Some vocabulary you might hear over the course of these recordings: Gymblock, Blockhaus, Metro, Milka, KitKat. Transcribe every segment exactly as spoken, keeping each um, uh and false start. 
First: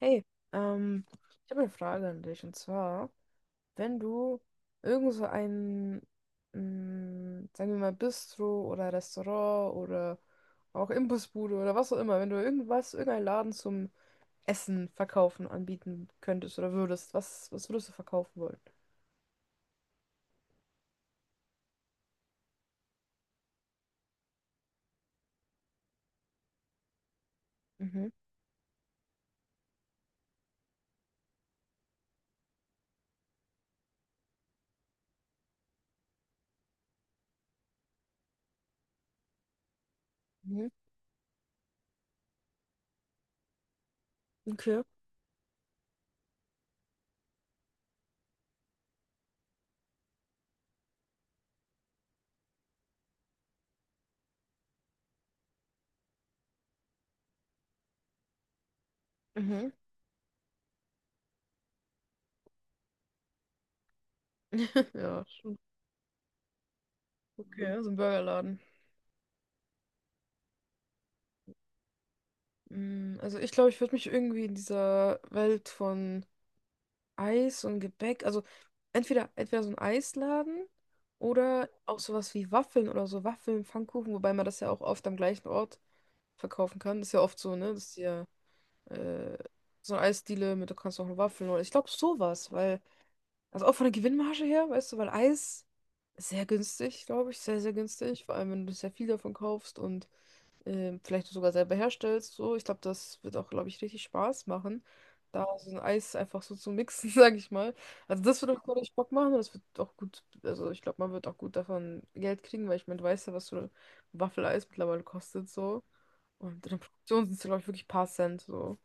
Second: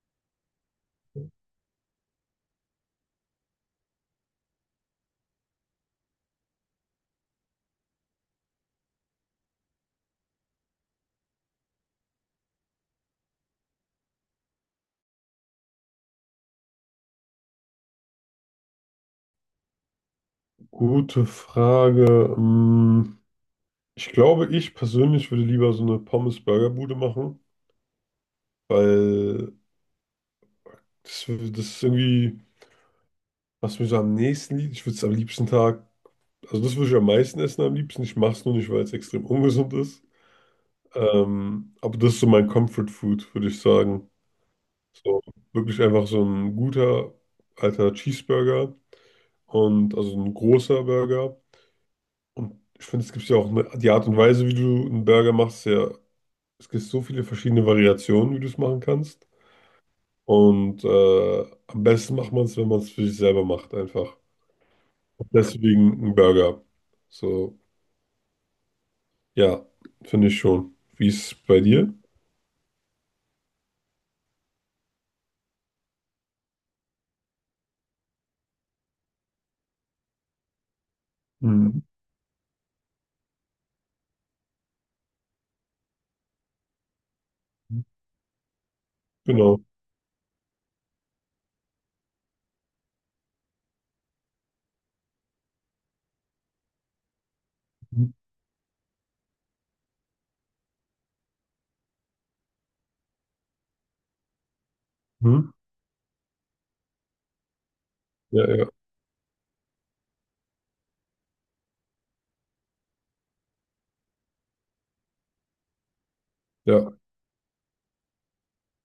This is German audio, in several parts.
Hey, ähm, ich habe eine Frage an dich, und zwar, wenn du irgend so ein, mh, sagen wir mal, Bistro oder Restaurant oder auch Imbissbude oder was auch immer, wenn du irgendwas, irgendeinen Laden zum Essen verkaufen, anbieten könntest oder würdest, was, was würdest du verkaufen wollen? Gute Frage. Ähm, Ich glaube, ich persönlich würde lieber so eine Pommes-Burger-Bude machen, Mhm. weil das, das ist irgendwie, was mir so am nächsten liegt. Ich würde es am liebsten Tag, also das würde ich am meisten essen am liebsten. Ich mache es nur nicht, weil es extrem ungesund ist. Mhm. Ähm, aber das ist so mein Comfort-Food, würde ich sagen. Okay. So wirklich einfach so ein guter alter Cheeseburger und also ein großer Burger. Und ich finde, es gibt ja auch eine, die Art und Weise, wie du einen Burger machst, ist ja. Es gibt so viele verschiedene Variationen, wie du es machen kannst. Mhm. Und äh, am besten macht man es, wenn man es für sich selber macht, einfach. Ja, schon. Deswegen ein Burger. So, Okay, so ein Burgerladen. ja, finde ich schon. Wie ist es bei dir? Mm, Also ich glaube, ich würde mich irgendwie in dieser Welt von Eis und Gebäck, also entweder, entweder so ein Eisladen oder Mhm. auch sowas wie Waffeln oder so, Waffeln, Pfannkuchen, wobei man das ja auch oft am gleichen Ort verkaufen kann. Das ist ja oft so, ne? Das ist ja äh, Genau. so eine Eisdiele mit, du kannst auch Waffeln oder ich glaube sowas, weil, also auch von der Gewinnmarge her, weißt du, weil Eis ist sehr günstig, glaube ich, sehr, sehr günstig, vor allem wenn du sehr viel davon kaufst und ähm, vielleicht sogar selber herstellst. So, ich glaube, das wird auch, glaube ich, richtig Spaß machen, da Mhm. so ein Eis einfach so zu mixen, sage ich mal. Also das Ja, wird auch, ja, glaube ich, Bock machen, und das wird auch gut, also ich glaube, man wird auch gut davon Geld kriegen, weil ich meine, du weißt ja, was so ein Waffeleis mittlerweile kostet, so. Und in der ja. Produktion sind es, glaube ich, wirklich ein paar Cent, so.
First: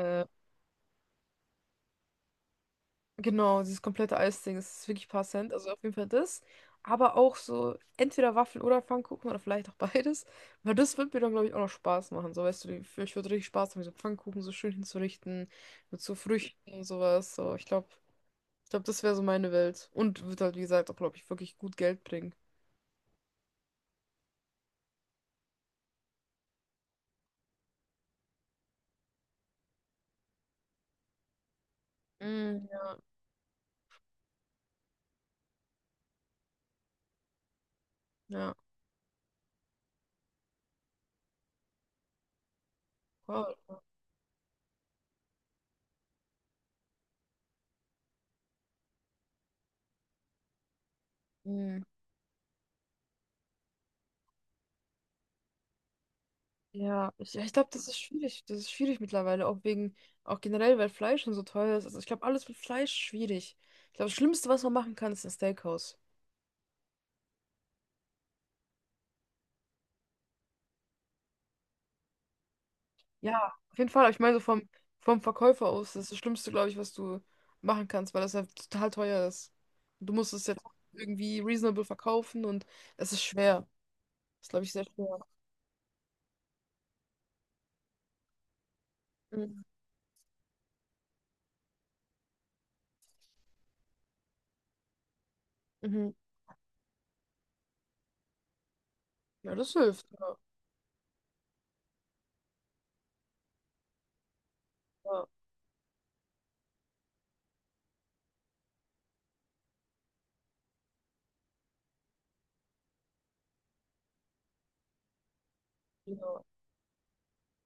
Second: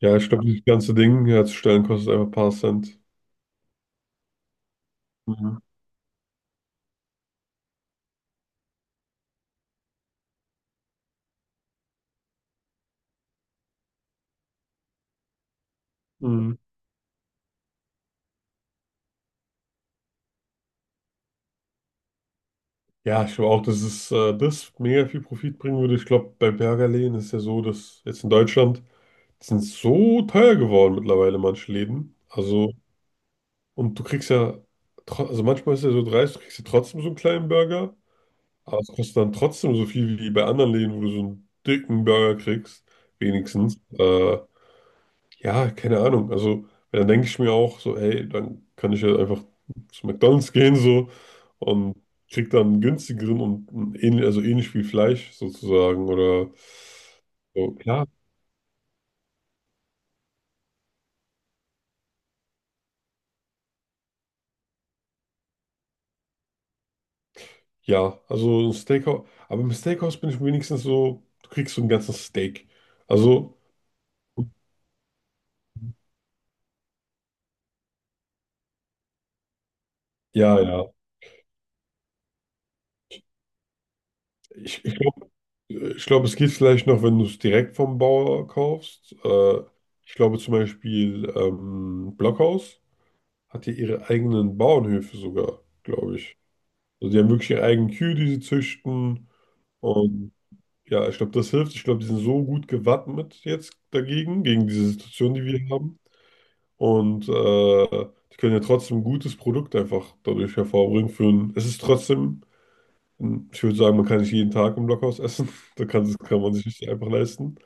Ja, ich glaube, das ganze Ding herzustellen kostet einfach ein paar Cent. Genau, dieses komplette Eisding, das ist wirklich ein paar Cent. Mhm. Also auf jeden Fall das. Aber auch so entweder Waffeln oder Pfannkuchen oder vielleicht auch beides. Weil das wird mir dann, glaube ich, auch noch Spaß machen. So, weißt du, die- ich würde richtig Spaß haben, so Pfannkuchen so schön hinzurichten, mit so Mhm. Früchten und sowas. So, ich glaube, ich glaube, das wäre so meine Welt. Und wird halt, wie gesagt, auch, glaube ich, wirklich gut Geld bringen. Ja, ich glaube auch, dass es äh, das mega viel Profit bringen würde. Ich glaube, bei Burgerläden ist ja so, dass jetzt in Deutschland die sind so teuer geworden mittlerweile manche Läden. Mm, Also, ja. und du kriegst ja, tro- also manchmal ist er so dreist, du kriegst ja trotzdem so einen kleinen Burger, Ja, aber es kostet dann trotzdem so viel wie bei anderen Läden, wo du so einen dicken Burger kriegst, wow. wenigstens. Äh, ja, keine Ahnung. Also, weil dann denke ich mir auch so, hey, dann kann ich ja einfach zu McDonald's gehen so, Mm. und krieg dann einen günstigeren und einen ähnlich, also ähnlich viel Fleisch sozusagen oder Ja, ich, ja, ich glaube, so. das ist Klar. schwierig. Das ist schwierig mittlerweile, auch wegen, auch generell, weil Fleisch schon so teuer ist. Also ich glaube, alles mit Fleisch schwierig. Ich glaube, das Schlimmste, was man machen kann, ist ein Steakhouse. Ja, also ein Steakhouse, aber im Steakhouse bin ich wenigstens so, du kriegst so ein ganzes Steak. Ja, Also, auf jeden Fall. Aber ich meine, so vom, vom Verkäufer aus, das ist das Schlimmste, glaube ich, was du machen kannst, weil das halt total teuer ist. Du musst es ja, jetzt ja. irgendwie reasonable verkaufen, und es ist schwer. Das ist, glaube ich, sehr Ich, ich schwer. glaube, ich glaub, es geht vielleicht noch, wenn du es direkt vom Bauer kaufst. Äh, Mhm. ich glaube zum Beispiel ähm, Blockhaus hat ja ihre eigenen Bauernhöfe sogar, Mhm. glaube ich. Also die haben wirklich ihre eigenen Kühe, die sie züchten. Ja, das hilft. Und Ja, ja, ich glaube, das hilft. Ich glaube, die sind so gut gewappnet jetzt dagegen, gegen diese ja, Situation, die wir haben. Und äh, die können ja trotzdem ein gutes Produkt einfach dadurch hervorbringen. Für ein, es ist trotzdem. Ähm, Ich würde sagen, man kann nicht jeden Tag im Blockhaus essen. Da kann, das kann ja. man sich nicht einfach leisten.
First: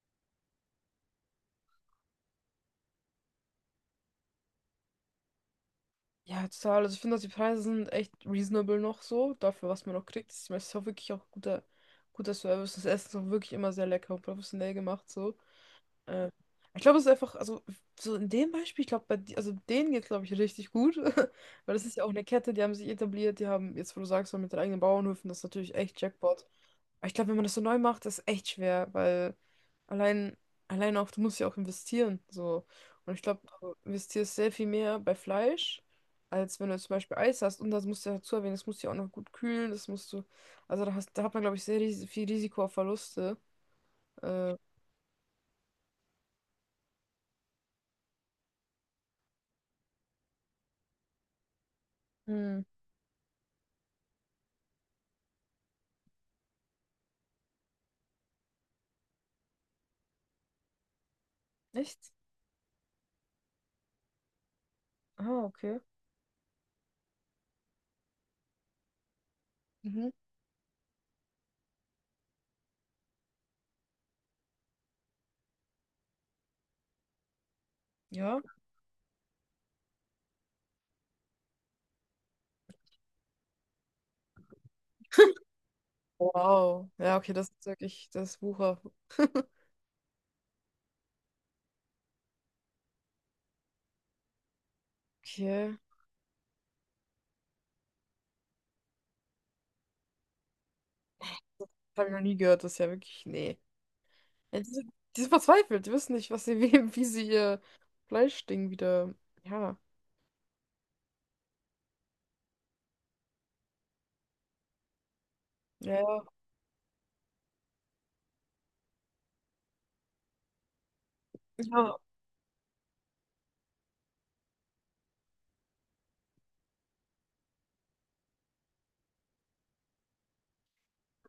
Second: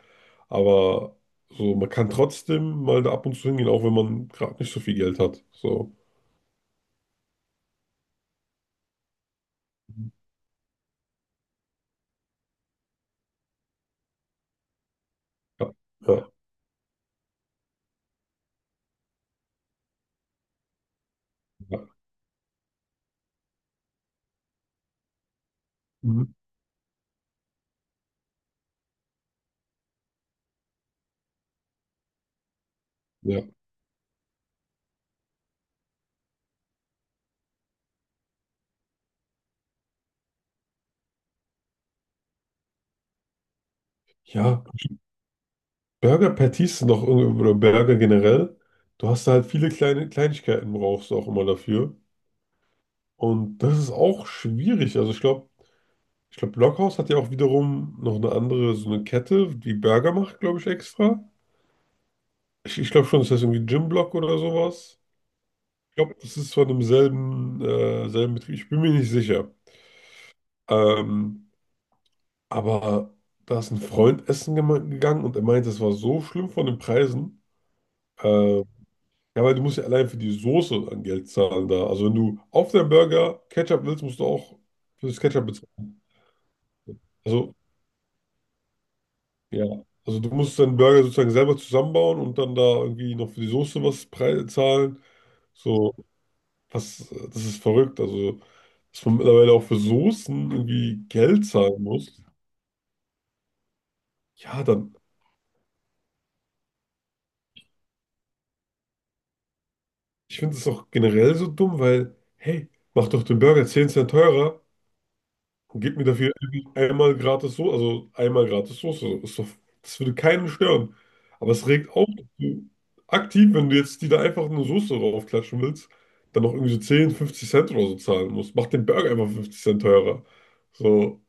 Aber so, man kann trotzdem mal da ab und zu hingehen, auch wenn man gerade nicht so viel Geld hat. So, Ja, total. Also ich finde, dass die Preise sind echt reasonable noch so, dafür, was man noch kriegt. Ich meine, es ist auch wirklich auch guter, guter Service. Das Essen ist auch wirklich immer sehr lecker und professionell gemacht so. ja, Äh, ja, ich glaube, es ist einfach, also so in dem Beispiel, ich glaube, bei die- also denen geht es, glaube ich, richtig gut. Weil ja. das ist ja auch eine Kette, die haben sich etabliert, die haben, jetzt wo du sagst, so mit den eigenen Bauernhöfen, das ist natürlich echt Mhm. Jackpot. Aber ich glaube, wenn man das so neu macht, ist echt schwer, weil allein, allein auch, du musst ja auch investieren. So. Und ich glaube, Ja, du investierst sehr viel mehr bei Fleisch, als wenn du zum Beispiel Eis hast. Und das musst du ja dazu erwähnen, das musst du ja auch noch gut kühlen, das musst du. Also da hast, da hat man, glaube ich, sehr ris viel Risiko auf Verluste. Äh, ja. Burger Patties sind doch irgendwie, oder Burger generell. Du hast da halt viele kleine Kleinigkeiten, brauchst du auch immer dafür. hm, Und das ist auch schwierig. Also ich glaube, ich glaube, Blockhaus hat ja auch wiederum noch eine andere, so eine Kette, die Burger macht, glaube ich, extra. echt? Ich, ich glaube schon, das heißt irgendwie Gymblock oder sowas. Ah, okay. Ich glaube, das ist von demselben äh, selben Betrieb. Ich bin mir nicht sicher. Mhm. Ähm, aber da ist ein Freund essen gema- gegangen und er meinte, es war so schlimm von den Preisen. Ja. Äh, ja, weil du musst ja allein für die Soße an Geld zahlen da. Also wenn du auf deinen Burger Ketchup willst, musst du auch für das Ketchup bezahlen. Wow. Ja, okay, das Also, ist wirklich, das ist Wucher. ja. Also du musst deinen Burger sozusagen selber zusammenbauen und dann da irgendwie noch für die Soße was prei- zahlen. Okay. So. Das, das ist verrückt. Also, dass man mittlerweile auch für Soßen irgendwie Geld zahlen Das habe ich noch muss. nie gehört, das ist ja wirklich. Nee. Ja, die Ja, sind, dann, die sind verzweifelt, die wissen nicht, was sie, wie, wie sie ihr Fleischding wieder. Ja. ich finde es auch generell so dumm, weil, hey, mach doch den Burger zehn Cent teurer und Ja, gib mir ja. dafür irgendwie einmal gratis Soße, also einmal gratis Soße. Ist doch, das würde keinen stören. Aber es regt Ja. auf, dass du aktiv, wenn du jetzt die da einfach eine Soße draufklatschen willst, dann noch irgendwie so zehn, fünfzig Cent oder so zahlen musst. Mach den Burger einfach fünfzig Cent teurer. So,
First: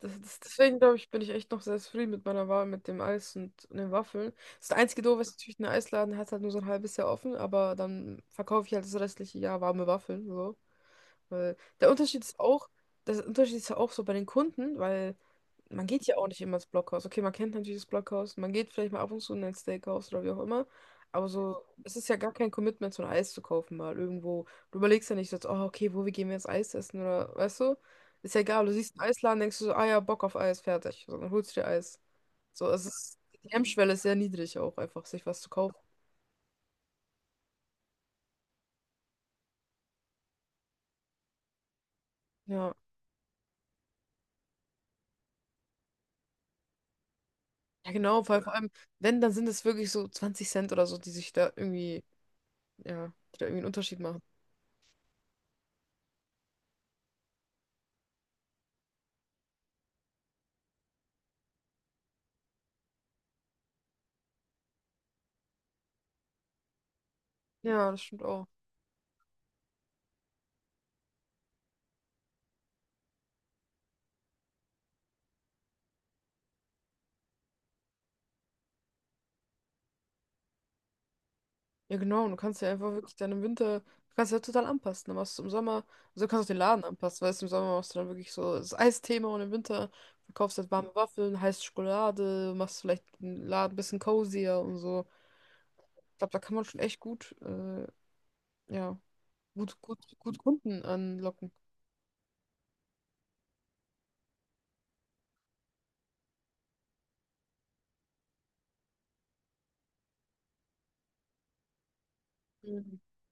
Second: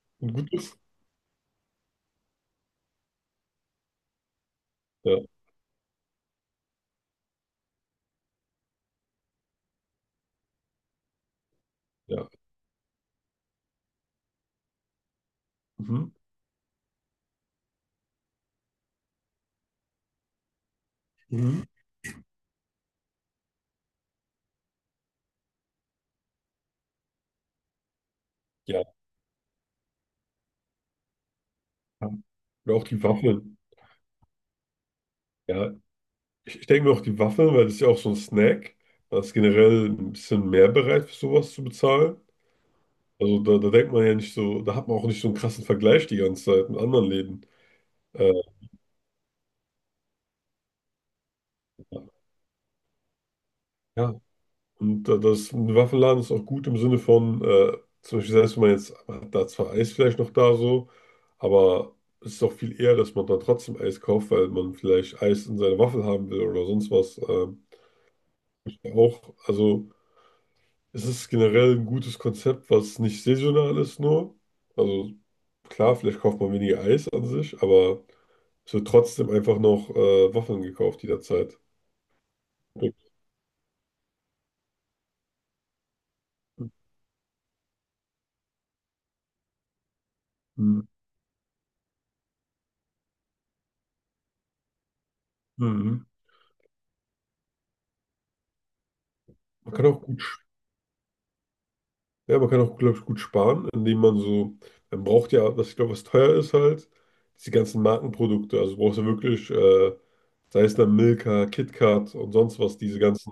Das, und das, gut Deswegen ist. glaube ich, bin ich echt noch sehr zufrieden mit meiner Wahl mit dem Eis und, und den Waffeln. Das einzige Doofe Ja, ist natürlich, ein Eisladen hat halt nur so ein halbes Jahr offen, aber dann verkaufe ich halt das restliche Jahr warme Waffeln. So. Weil der Unterschied ja. ist auch, der Unterschied ist ja auch so bei den Kunden, weil man geht Mhm. ja auch nicht immer ins Blockhaus. Okay, man kennt natürlich das Blockhaus, man geht vielleicht mal ab und zu in ein Steakhouse oder wie auch immer, aber Mhm. so, es ist ja gar kein Commitment, so ein Eis zu kaufen mal irgendwo. Du überlegst ja nicht so, jetzt, oh, okay, wo, wie gehen wir jetzt Eis essen, oder, weißt du? Ist ja egal, du Ja, siehst einen Eisladen, denkst du so, ah ja, Bock auf Eis, fertig. So, dann holst du dir Eis. ja. So, Oder es auch die ist, die Waffeln. Hemmschwelle ist sehr niedrig auch einfach, sich was zu kaufen. Ja, ich, ich denke mir auch die Waffeln, weil das ist ja auch so ein Snack. Da ist generell ein bisschen mehr bereit, für sowas zu bezahlen. Ja, Also da, da denkt man ja nicht so, da hat man auch nicht so einen krassen Vergleich die ganze Zeit mit anderen Läden. ja genau, Äh, vor vor allem, wenn, dann sind es wirklich so zwanzig Cent oder so, die sich da irgendwie, ja, die da irgendwie einen Unterschied ja, machen. und äh, das ein Waffenladen ist auch gut im Sinne von, äh, zum Beispiel selbst wenn man jetzt, man hat da zwar Eis vielleicht noch da so, aber es ist auch viel eher, dass man da trotzdem Eis kauft, weil man vielleicht Eis in seine Waffel haben will oder sonst was. Äh, Ja, das stimmt auch. auch, also. Es ist generell ein gutes Konzept, was nicht saisonal ist nur. Also klar, vielleicht kauft man weniger Eis an sich, aber es wird trotzdem einfach noch äh, Waffeln gekauft jederzeit. Ja, genau. Und du kannst ja einfach wirklich dann im Winter, du kannst ja total anpassen. Dann machst du im Sommer, also du kannst auch den Laden anpassen, weißt du, im Sommer machst du dann wirklich so das Eisthema, und im Winter verkaufst du halt Mhm. warme Waffeln, heiße Schokolade, machst vielleicht den Laden ein bisschen cozier und so. Mhm. Ich glaube, da kann man schon echt gut, äh, ja, Man gut, kann gut, auch gut, gut sch- Kunden anlocken. ja, man kann auch, glaube ich, gut sparen, indem man so, man braucht ja, was ich glaube, was teuer ist halt, diese ganzen Markenprodukte. Also du brauchst ja wirklich, äh, sei es dann Milka, KitKat und sonst was, diese Mhm. ganzen,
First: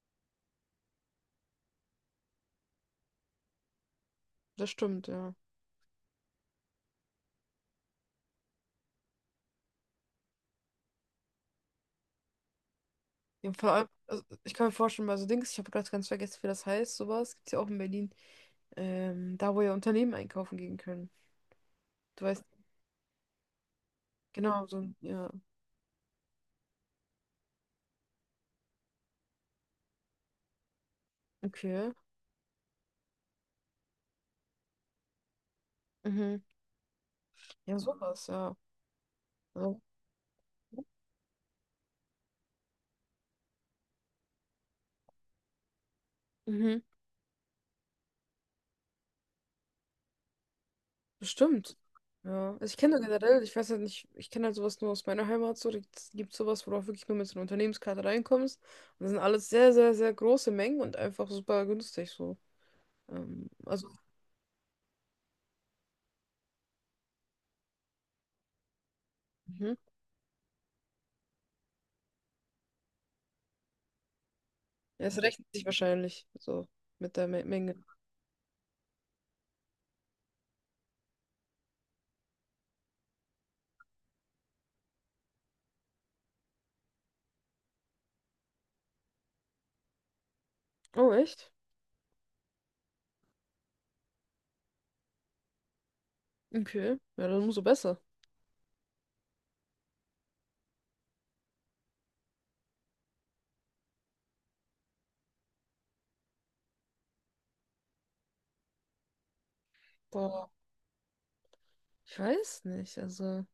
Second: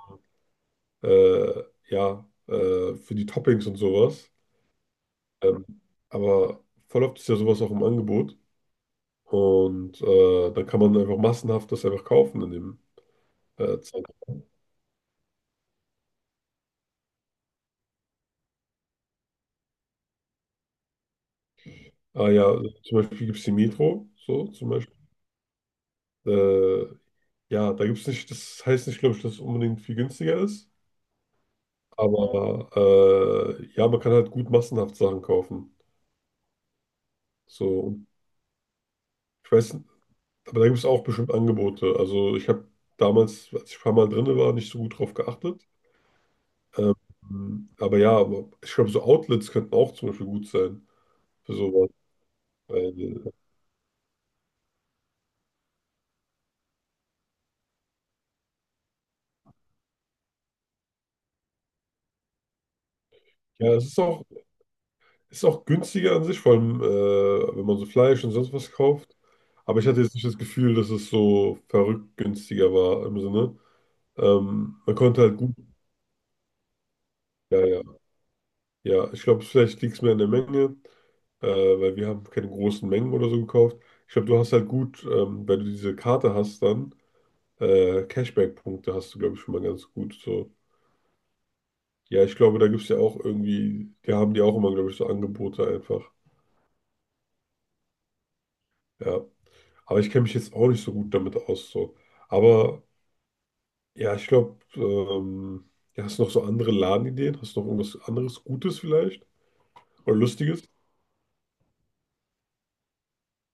äh, ja, äh, für die Toppings und sowas. Das stimmt, ja. Ähm, aber voll oft ist ja sowas auch im Angebot. Und äh, dann kann man einfach massenhaft das einfach kaufen in dem Ja, vor äh, allem, also Zeitraum. ich kann mir vorstellen, bei so Dings, ich habe gerade ganz vergessen, wie das heißt, sowas, gibt es ja auch in Berlin. Ähm, da wo ja Unternehmen einkaufen gehen können. Du Ah weißt, ja, zum Beispiel gibt es die Metro, so genau, zum so Beispiel. ein, ja, Äh, ja, da gibt es nicht, das heißt nicht, glaube ich, dass es unbedingt viel günstiger ist. okay. Aber äh, ja, man kann halt gut massenhaft Sachen kaufen. Mhm. So, Ja, und sowas, ja. ich weiß, Ja. n- aber da gibt es auch bestimmt Angebote. Also ich habe damals, als ich ein paar Mal drin war, nicht so gut drauf geachtet. Mhm. Ähm, aber ja, aber ich glaube, so Outlets könnten auch zum Beispiel gut sein für Bestimmt. sowas. Ja. Also ich Weil, kenne da äh, generell, ich weiß halt nicht, ich kenne halt sowas nur aus meiner Heimat, so, da gibt sowas, wo du auch wirklich nur mit so einer Unternehmenskarte reinkommst. Und das sind alles sehr, sehr, sehr große Mengen und einfach super günstig so. Ähm, ja, es Also, ist auch, es ist auch günstiger an sich, vor allem äh, wenn man so Fleisch und sonst was kauft. mhm. Aber ich hatte jetzt nicht das Gefühl, dass es so verrückt günstiger war im Sinne. Ähm, man Ja, es konnte halt rechnet gut. sich wahrscheinlich so mit der Me Ja, Menge. ja, ja. Ich glaube, vielleicht liegt es mehr an der Menge, äh, weil wir haben keine großen Mengen oder so gekauft. Ich glaube, du hast halt gut, ähm, wenn du diese Karte hast, dann äh, Cashback-Punkte hast du, glaube ich, schon mal ganz gut. So. Oh, echt? Ja, ich glaube, da gibt es ja auch irgendwie, die haben die auch immer, glaube ich, so Angebote einfach. Okay. Ja, dann umso besser. Ja. Aber ich kenne mich jetzt auch nicht so gut damit aus. So. Aber ja, ich glaube, ähm, ja, hast du noch so andere Ladenideen? Hast du noch irgendwas anderes Gutes vielleicht? Oder Boah, Lustiges? ich weiß nicht, also.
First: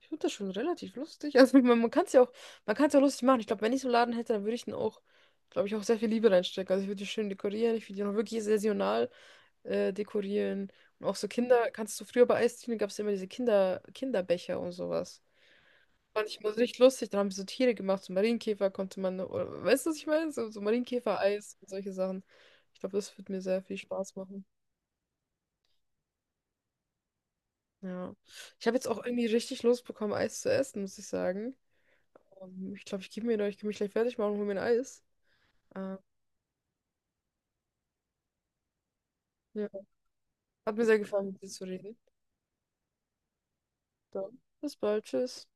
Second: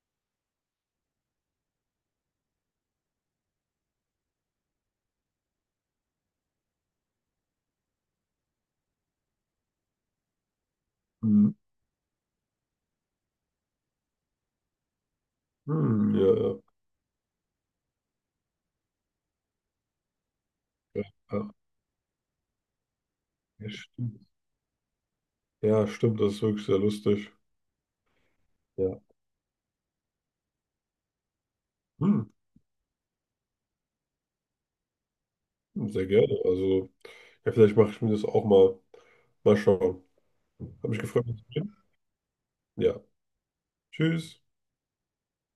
Ich finde das schon relativ lustig. Also man, man kann es ja auch, man kann es ja lustig machen. Ich glaube, wenn ich so einen Laden hätte, dann würde ich den auch, glaube ich, auch sehr viel Liebe reinstecken. Also ich würde die schön dekorieren, ich würde die auch wirklich saisonal äh, dekorieren. Und auch so Hm, Kinder, kannst du früher bei Eisdielen, gab es immer diese Kinder, Kinderbecher und sowas. hm, Fand ja, ich immer so richtig lustig. Dann haben sie so Tiere gemacht, so Marienkäfer konnte man, oder, weißt du, was ich meine? So, so ja, ja, ja, Marienkäfer-Eis und solche Sachen. Ich glaube, das wird mir sehr ja, viel Spaß stimmt. machen. Ja, stimmt, das ist wirklich sehr lustig. Ja. Ich habe jetzt Ja. auch irgendwie richtig Lust bekommen, Eis zu essen, muss ich sagen. Hm, Ähm, ich glaube, ich gebe mir noch, ich kann mich gleich fertig machen und hol mir ein Eis. Ähm, sehr gerne. Also, ja, vielleicht mache ich mir das auch mal. Mal ja. schauen. Hat mir Hab mich sehr gefreut, gefallen, mit mit dir dir zu zu reden. reden. Ja. Dann, Tschüss. bis bald, tschüss.